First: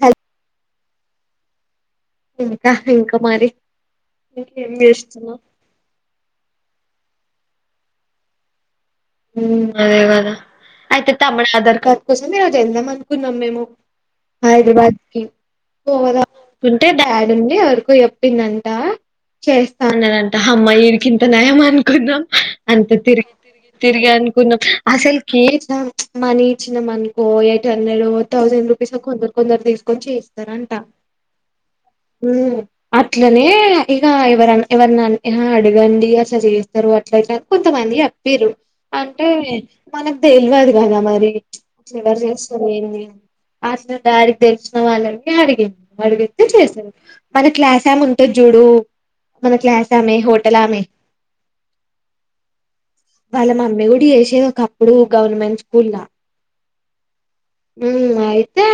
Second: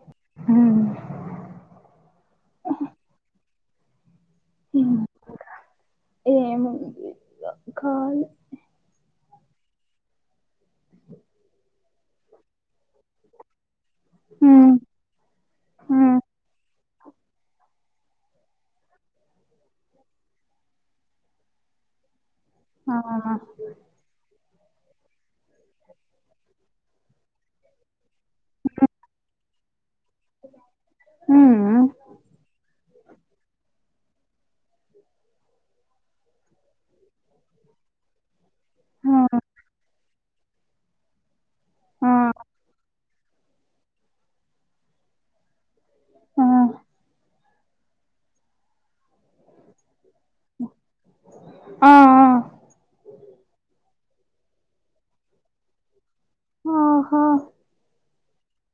హల్. ఇంకా ఇంకా మరి, ఇంకేమి చేస్తున్నావ్. ఏముంది కాలి. అదే గదా అయితే తమ్ముడు ఆధార్ కార్డ్ కోసం ఈరోజు వెళ్దాం అనుకున్నాం మేము. హైదరాబాద్ కి. పోదామనుకుంటే డాడి ఉండి ఎవరికో చెప్పిండంట. చేస్తా అన్నదంట అమ్మా ఇడికి ఇంత నయం అనుకున్నాం అంత తిరిగి. తిరిగి తిరిగి అనుకున్నాం అసలు కే మనీ ఇచ్చినాం అనుకో ఎట్ హండ్రెడ్ థౌసండ్. ఇస్తర్ కొందరు కొందరు తీ. వచ్చి యిస్తరంట ఉమ్ అట్లనే. ఇక ఎవర ఎవరినన్న అడగండి అసలు చేస్తరు అట్ల ఇట్లా కొంతమంది జెప్పిర్రు. అంటే మనకు తెలియదు గదా మరి ఎవర్ చేస్తరు ఏంది. అసలు డాడీ కి తెలిసిన వాళ్ళకే అడిగిండు అడిగితె చేస్తరు. మన క్లాస్ ఆమె ఉంటది జూడు మన క్లాస్ ఆమె హోటల్ ఆమె. ఆ‌. వాళ్ళ మమ్మీ గూడ చేసేది ఒకప్పుడు గవర్నమెంట్ స్కూల్ ల. అహ. ఉ అయితే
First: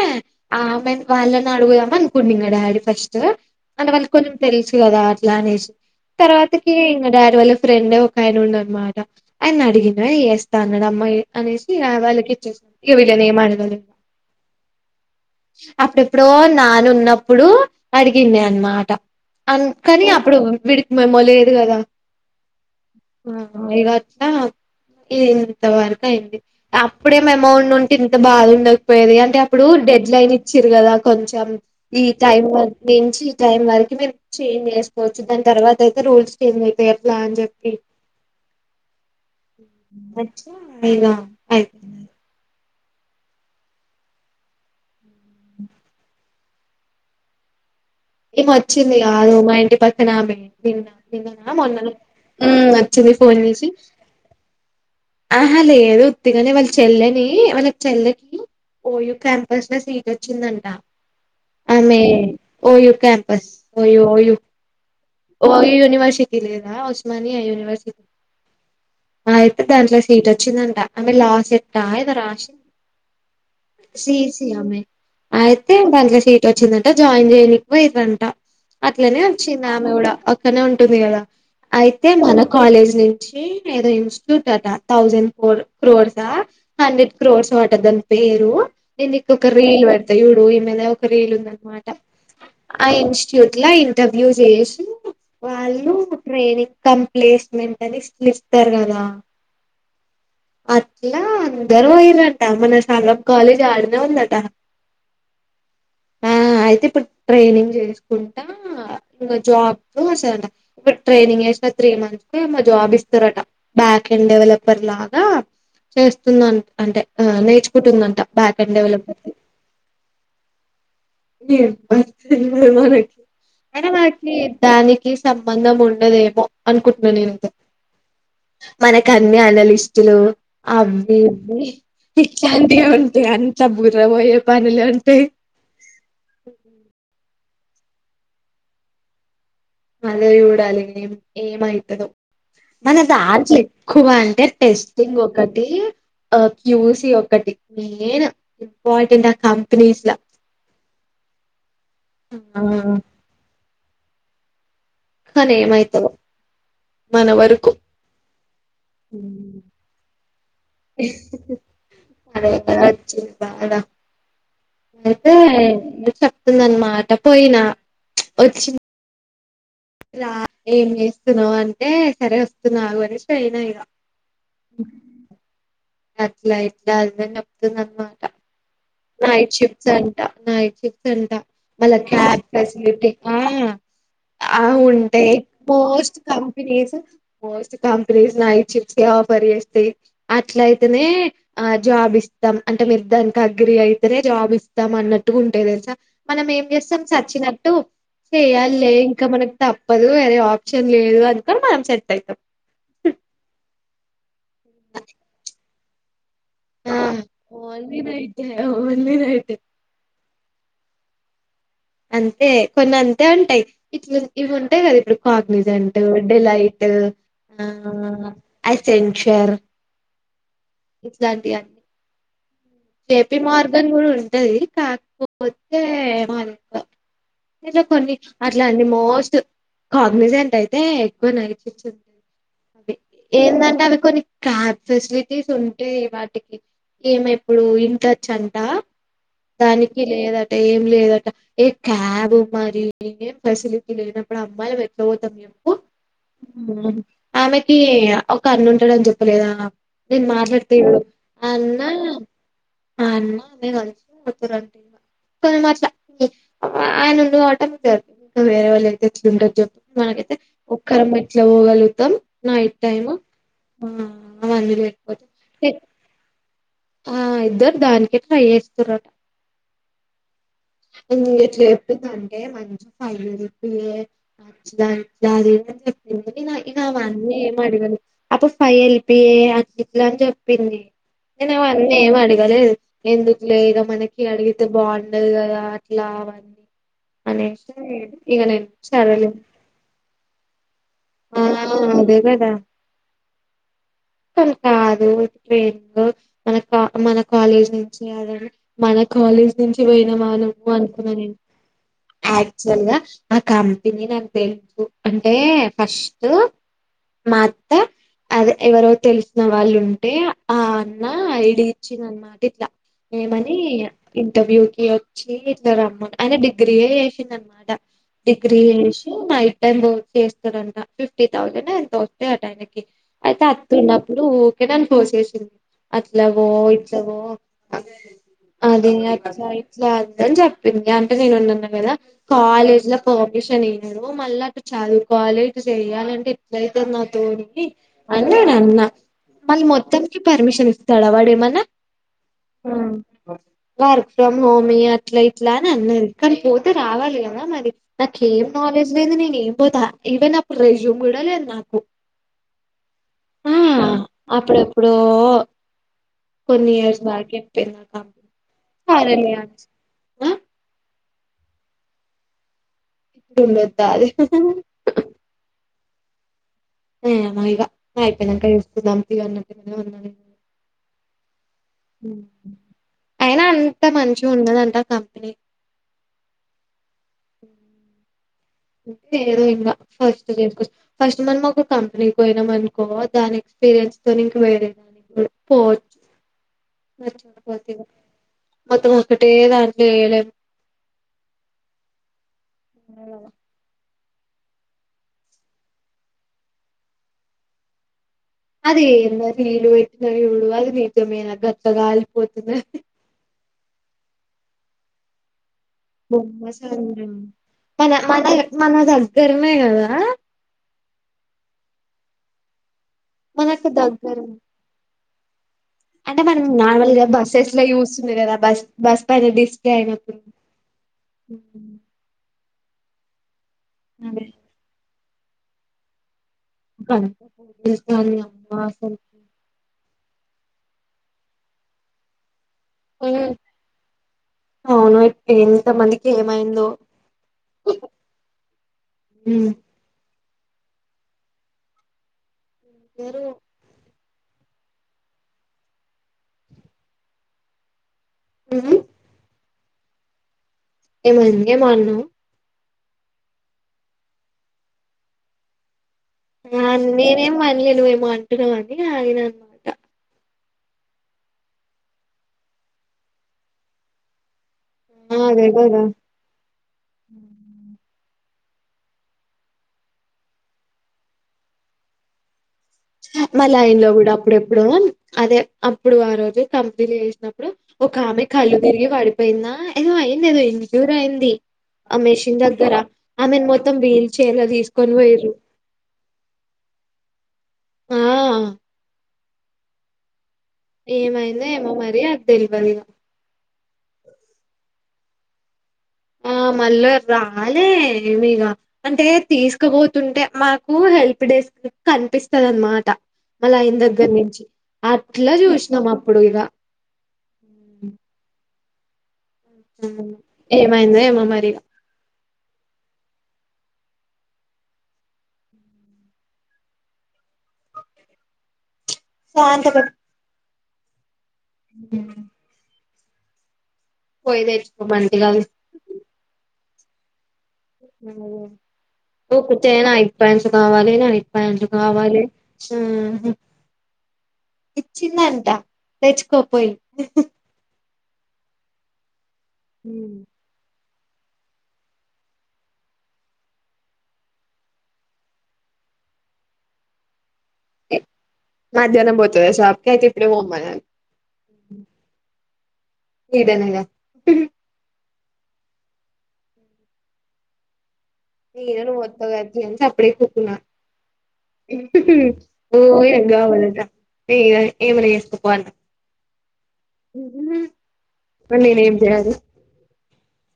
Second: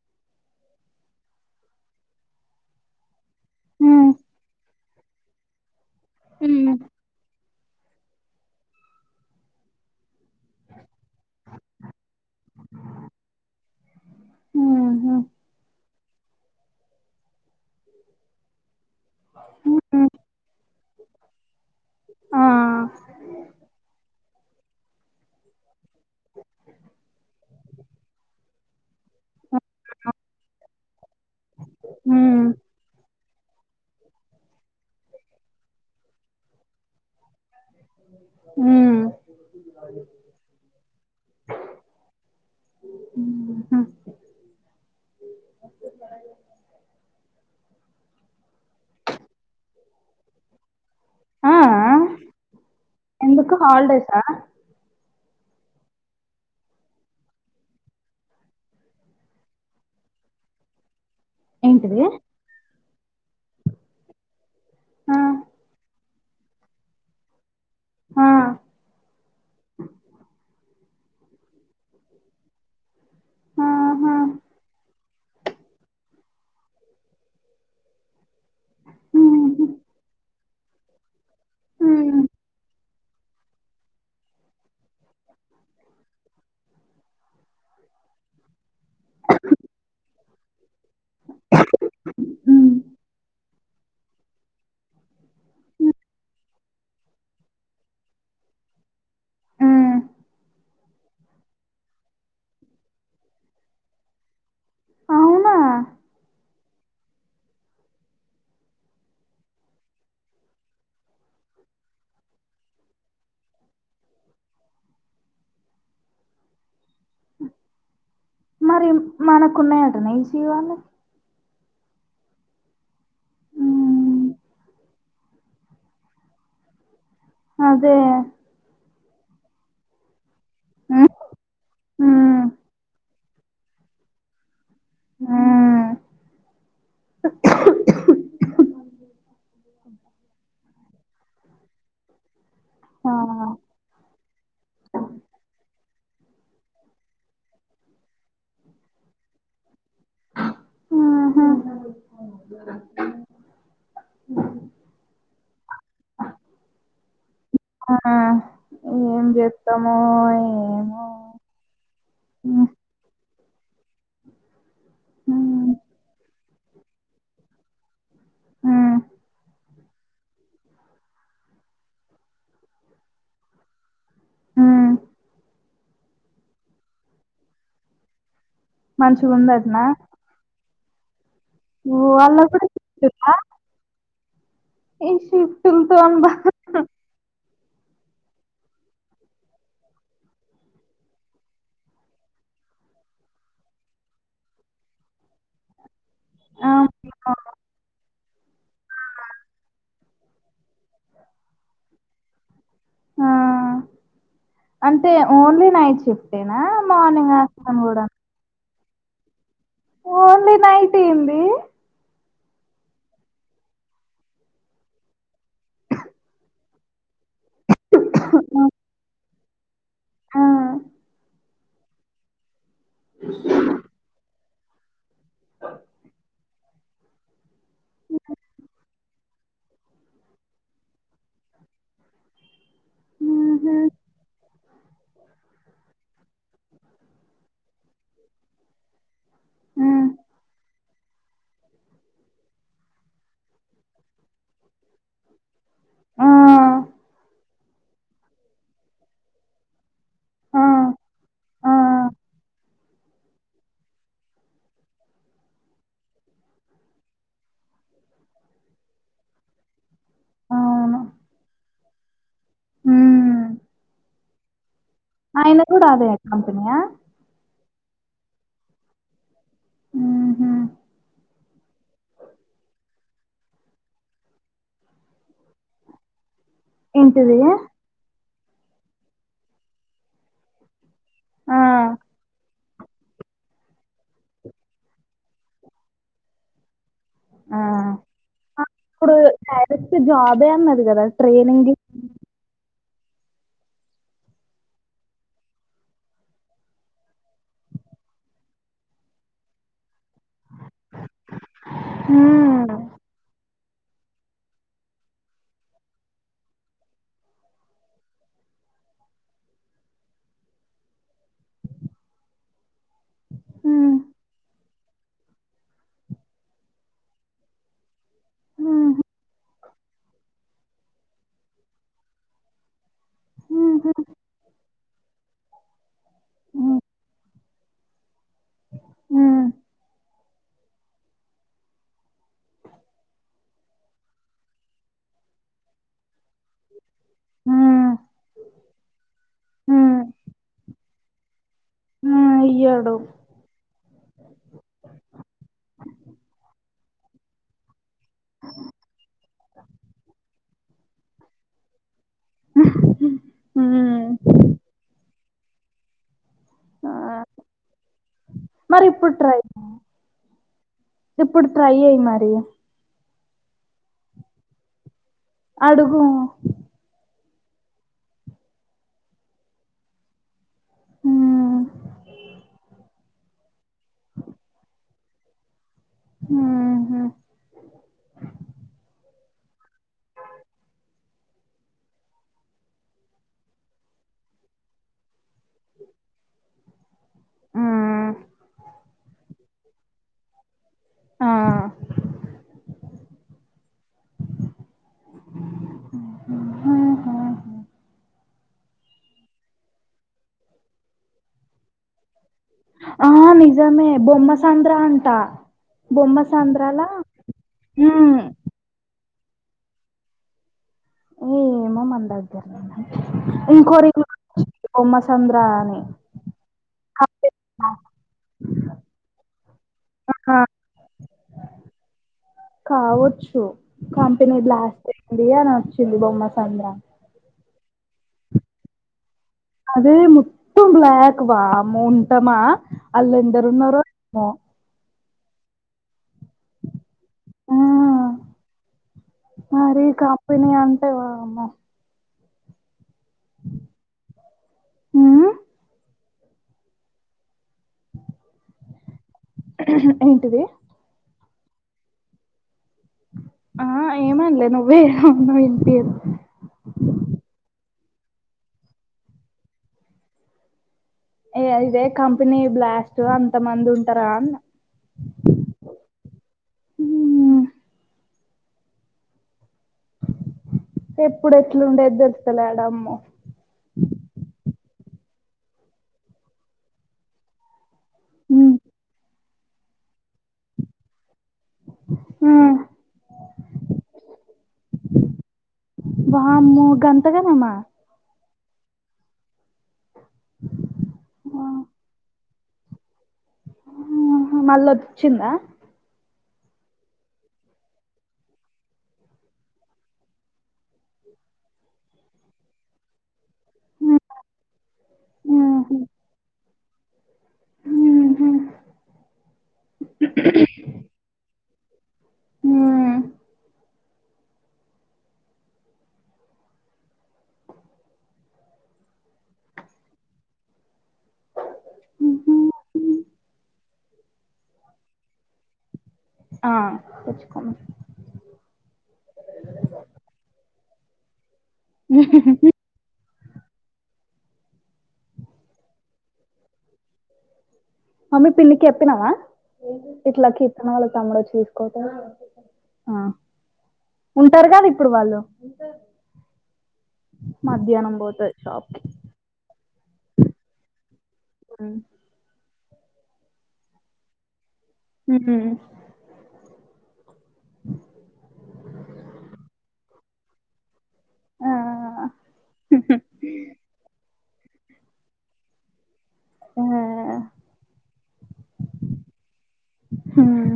ఆమె వాళ్ళని అడుగుదాం అనుకున్ ఇంగ డాడీ ఫస్ట్. అంట వాళ్ళకి కొంచెం తెలుసు కదా అట్లా అనేసి. తర్వాతకి ఇంకా డాడీ వాళ్ళ ఫ్రెండ్ ఒక ఆయన ఉండ అనమాట. అయని అడిగిన వేస్తా అన్నాడు అమ్మాయి అనేసి వాళ్ళకి ఇచ్చేసాడు ఇక వీళ్ళని ఏమి అడగలేదు ఉహు అప్పుడెప్పుడో నాన్న ఉన్నప్పుడు అడిగింది అనమాట. అన్ కానీ అప్పుడు విడి మేమ్మ లేదు కదా ఆ ఇగ అట్ల ఇంతవరకు అయింది అప్ అప్పుడేం అమౌంట్ నుంటే ఇంత బాధ ఉండకపోయెది అంటే అప్పుడు డెడ్ లైన్ ఇచ్చారు కదా కొంచెం. ఈ టైం వరకి నుంచి ఈ టైం వరకి మీరు చేంజ్ చేసుకోవచ్చు దాని తర్వాత అయితే రూల్స్ చేంజ్ అవుతాయి అట్లా అని చెప్పి. ఊ వచివునా ఇగ ఐపోవ్ ఏం వచ్చింది కాదు మా ఇంటి పక్కనమే నిన్న నిన్న ఆ మొన్ననో ఊ వచ్చింది ఫోన్ ఎందుకు చేసి. హాలిడేసా ఆహా లేదు ఒత్తిగానే వాళ్ళ చెల్లని వాళ్ళ చెల్లెకి. ఓయూ క్యాంపస్ ల సీట్ వచ్చిందంట ఏంటిది ఆమె ఓయు క్యాంపస్ ఓయూ ఓయూ ఆ ఓయూ యునివర్సిటీ లేదా ఉస్మానియా యూనివర్సిటీ. ఆ అయితే దాంట్లో సీట్ వచ్చిందంట ఆమె లా సెట్ అ ఏదో రాసింది. ఆహా సిసీ ఆమె ఆయితే దాల సీట్ వచ్చిందటా జోయిన్ చేయనికి వయిరంట అట్లనే వచ్చింది ఆమె కూడా అక్కనే ఉంటుంది కదా. అయితే మన కాలేజ్ నుంచి ఏదో ఇన్స్టిట్యూట్ అట. థౌజండ్ ఫోర్ క్రోర్సా హండ్రెడ్ క్రోర్స్ ఓ అట దాని పేరు. నేను నీకు ఒక రీల్ పెడతా యూడు ఈ మీద ఒక రీల్ ఉంద అనమాట ఆ ఇన్స్టిట్యూట్ ల ఇంటర్వ్యూ చేసి వాళ్ళు ట్రైనింగ్ కంప్లేస్మెంట్ అని లిస్ట్ ల ఇస్తారు కదా. అట్లా అందరూ వయ్యరంట మన సగం కాలేజీ ఆడనే ఉందట. అవునా ఆ అయితే ఇప్పుడు ట్రైనింగ్ చేసుకుంటా. ఆ ఇంకా జాబ్ వస్తదంట ఇ ట్రైనింగ్ వేసినా త్రీ మంత్స్ కి ఎమో జాబ్ ఇస్తారట. బ్యాక్ హెండ్ డెవలపర్ లాగా చేస్తుంద అంటే ఆ నేర్చుకుంటుందంట. బ్యాక్ అండ్ మరి డెవలప్మెంట్ మనకున్నాయట ఈసి వాళ్ళు ఏ బస్ ఏ మనకి. అయినా హ్మ్ మనకి దానికి సంబంధం ఉండదేమో అనుకుంటున్నాను నేను ఐతే అదే మనకు అన్ని అనలిస్టులు హ్మ్ అవి ఇవి హ్మ్ ఇట్లాంటియే ఉన్ ఇగ అంత బుర్ర పోయే పనులు అంటే. హ్మ్ అవును మళ్ళి చూడాలి ఏమవుతుందో మన ఆ దాంట్ల ఎక్కువ అంటే. టెస్టింగ్ ఒకటి ఆ క్యూసి ఒకటి మెయిన్. ఇంపార్టెట్ ఆ కంపెనీస్ ల ఆ ఆ ఆ కానీ ఏమైతదో మన వరు అవునా ఏం చెస్తామో ఏమో అరే హ్మ్ తనొచ్చింద ఆడ ఐతే హ్మ్ [unintelligible] తుందనమాట పోయినా వచ్చి హ్మ్ ఇలా ఏం చేస్తున్నావు అంటే సరే వస్తున్నా ఆగు అనేసి అయినా ఇలా ఊ అట్లా అట్లా అది చెప్తుందనమాట నైట్ మంచిగుందట్నా షిఫ్ట్స్ అంటా నైట్ షిఫ్ట్స్ అంటా వాళ్ళకి వాళ్ళ అప్ కూడా లెసన్ షిఫ్టులా చెప్పేకా ఆ ఈ ఉంటాయి షిఫ్టులతోని మోస్ట్ బా కంపెనీస్ మోస్ట్ కంపెనీస్ నైట్ షిఫ్ట్సే ఆఫర్ చేస్తాయి అట్ల అయితేనే ఆ జాబ్ ఇస్తాం అంటే మీరు దానిక డిగ్రీ అయితేనే జాబ్ ఇస్తాం అన్నట్టు ఉంటాయి తెలుసా మనం ఏం చేస్తాం అమ్మో! సచ్చినట్టు చెయ్యాలే ఇంకా మనకి తప్పదు అది ఆప్షన్ లేదు అంతా మనం సెట్ అయితాం ఆ అంటే ఓన్లీ నైట్ షిఫ్ట్ అంటేనా మార్నింగ్ వస్తాను కూడా యా ఓన్లీ నైటే ఓన్లీ నైట్ ఏంది అంతే కొన్ని అంతే ఉంటాయి ఇట్ ఇవి ఉంటాయి కదా ఇప్పుడు కాగ్నిజంట్, డిలైట్ ఆవును అసెన్షర్ ఆ ఇట్లాంటియా ఏపి మార్గం కూడా ఉంటది కాకపోతే మ ఇల కొన్ని అట్లాంటివి మోస్ట్ కాగ్నిజెంట్ అయితే ఎక్కువ నైట్ షిఫ్ట్స్ హుహు. ఏంటంటే అవి కొన్ని క్యాబ్ ఫెసిలిటీస్ ఉంటే వాటికి ఏమి ఎప్పుడు వింటచ్చు అంట దానికి హ్మ్. లేదట ఏం లేదట ఏ క్యాబ్ మరి ఏం ఫెసిలిటీ లేనప్పుడు అమ్మాయిలు ఎట్ల పోతాం చెప్పు ఆ! ఆమెకి ఒక అన్నుంటాడని చెప్ చెప్పలేదా నేను ఆ! మాట్లాడితే ఆ! అన్నా అన్నా [unintelligible] ఆయన ఉండవటం కదు వేరే వాళ్ళు అయితే ఎట్లుంటారు చెప్ప మనకైతే అవును. ఒక్కరన్న ఇట్ల పోగలుగుతాం నైట్ టైమ్ హ్మ్. ఆ అవునులే ఆయన కూడా అదే కంపెనీయా ఆ ఇద్దరు దానికి ట్రై చేస్తారట హుహు. ఇంగ ఇట్ల చెప్పిందంటే మంచి అవును అట్లా ఇట్లా అని ఏందో ఎందు ఇక అవన్నీ ఏంటిది? ఏం అడగను అ పాప ఎల్లిపోయి అట్లా అని చెప్పింది ఆ! నేను అన్ని ఏం అడగలేదు ఎందుకులే ఏదో మనకి అడిగితే బాగుండదు కదా అట్లా [unintelligible] అనేసి ఇగ నేను సరేలే ఎ జాబే అన్నారు కదా ఆ అదే కదా [unintelligible] కాదు మన కా మన కాలేజ్ నుంచి ఈయరని మన కాలేజ్ నుంచి పొయ్నమా నువ్వు అనుకున్నా నేను హ్మ్. క్చువల్ గా ఆ కంపెనీ నాకు తెలుసు అంటే ఫస్ట్ మాత్త అదె ఎవరో తెలిసిన వాళ్ళుంటే ఆ అన్న ఐ డి ఇచ్చిననమాట ఇట్లా ఏమని హ్మ్. ఇంటర్వ్యూ కి ఆయన డిగ్రీయే ఏసిడన్మాట డిగ్రీ హుహు. ఏసి మ చేస్తరంట ఫిఫ్టీ థౌజనో ఎంతో వస్తయట ఆయనకి అయితే అతు హుహు. ఉన్నప్పుడు ఊకే నను పోసేసింది అట్లవో హ్మ్. ఇట్లవో అదే హ్మ్. అట్లా ఇట్లా అని జెప్పింది అంటే నేనున్నన్నా గదా కాలేజ్ లో పమిషన్ ఇయ్యడూ మళ్ళటు చదువు కాలేజు చెయ్యాలంటే ఎట్లైతది నా తోనికి హ్మ్. అన్ నేనన్న మళ్ళీ మొత్తం హ్మ్. కి పర్మిషన్ ఇస్తాడ వాడేమన్నా హ్మ్. ఇయ్యడు. వర్క్ ఫ్రమ్ హోమి అట్ల ఇట్లా అనన్నది కానీ పోతే రావాలి గదా మరి నాకేం నాలెడ్జ్ లేదు నేను ఏం పోతా ఈవెన్ అప్పుడు రెజ్యూమ్ గూడా లేదు నాకు ఆ హ్మ్. అప్పుడెప్పుడో కొన్ని ఆ! ఇయర్స్ బ్యాక్పెటినాక మరి ఇప్పుడు ట్రై హారేమియాన్స్ ఇప్పుడు ట్రై ఎయ్య్ మరి టుందొత్తాలి అడుగు ఏమో ఇగ అయిపొయినాక చూసుకుందాం తీ [inaudible] ఉన్నానిగా హ్మ్. అయినా అంత మంచి గుండదంట కంపెనీ ఊహు నేరో ఇంగ ఫస్ట్ చేసుకొ ఫస్ట్ మనం ఒక కంపెనీకి పోయినాం అనుకో దాని ఎక్స్పీరియన్స్ తోన్ ఇంక వేరేద పోవచ్చు హ్మ్. మొత్తం ఒక్కటే దాంట్లో ఏళన్ ఆ నీగల హా హా అది ఏంద నీళ్ళు పెట్టిన జూడు అది నిజమేనా గట్ల గాలిపోతుంది ఆ నిజమే బొమ్మ సంద్ర అంటా బొమ్మ సంద్రాల మన మన మన దగ్గర్నే గదా ఏ మ మందా మనకు దగ్గరు బొమ్మ సంద్ర అని అంటే మనం నార్మల్గా కంపెనీ బస్సెస్ లో జూస్తుంది గదా బస్ బస్ పైన జాయన ఆ, కావచ్చు అదే కంపెనీ బ్లాస్ట్ అయింది అనొచ్చింది బొమ్మ సంద్ర ఫోన్ జేసినా అన్నయా మాసల్ అదే మొత్తం బ్లాక్ బా మోంటమా హ్మ్. ఆళ్ళెందరు ఉన్నరో అవును ఇ ఇంత మందికి ఏమైందో ఆ ఉమ్ మరి కంపెని అంటే వామ్మో ఎవరు హ హ్మ్మ్ ఏంటిది ఏమో అమాన్నవ్ ఆ ఏమన్లే నువ్వే అవున్నావ వింత అదు నేనేం అనలే నువ్వు ఏమో అంటున్నామని ఆగిన అనమాట ఏ ఇదే కంపెనీ బ్లాక్ లొ అంత మంది ఉంటారా ఆ అదే కదా అ ఉమ్ ఎప్పుడు ఎట్లుండే చెప్తలేడు అమ్మ మ లైన్ లో కూడా అప్పుడెప్పుడు అదే అప్పుడు ఆ రోజు కంప్నీట్ చేసినప్పుడు ఒక ఆమె ఉమ్ కళ్ళు తిరిగి పడిపోయిందా ఏదో అయింది ఏదో అయింది ఆ మెషిన్ దగ్గర ఆమెను మొత్తం వీల్ చైర్ తీసుకొని పోయరు వామ్మో గంత గరామ ఆ ఏమైంద ఏమో మరి అది తెలివదు ఆ మళ్ళ వదిచ్చిందా ఆ మళ్ళ రాలే మీగ అంటే తీసుకుపోతుంటే మాకు హెల్ప్ డెస్క్ కనిపిస్తంది అనమాట మళ్ళ ఆయిన దగ్గర నుంచి అట్లా హ్మ్ చూసినాం అప్పుడు ఇక హ్మ్మ్ ఏమైందో ఏమో మరి హ్మ్ సోఅంతుడు హ్ హుహు పోయి తెచ్చుకోమంది కాదు ఆఆ కూర్చ నా ఇయిప్పయింలు కావాలి నా ఇప్పయింలు కావాలి ఇచిండంట తెచకో పొయి మమ్మీ పిన్నికి చెప్పినావా హ్మ్. ఇట్లాకి తమ్ముడు సతీష్ పోతాడు అ ఉంటారు కదా ఇప్పుడు వాళ్ళు మధ్యాహ్నం ఎ పోతది షాప్కు మధ్యాహ్నం పోతదా షాప్ కి అయితే ఇప్పుడే పోమ్మనాలి అ లేదనే ఇక హు నేను నువ్వొస్తావని సప్పుడే కాకుండా కూకునా ఆ ఓంవద న ఏమైనా చేసుకోపొన్నా ఆ ఇప్పుడు నేనేం చేయాలి హ్మ్మ్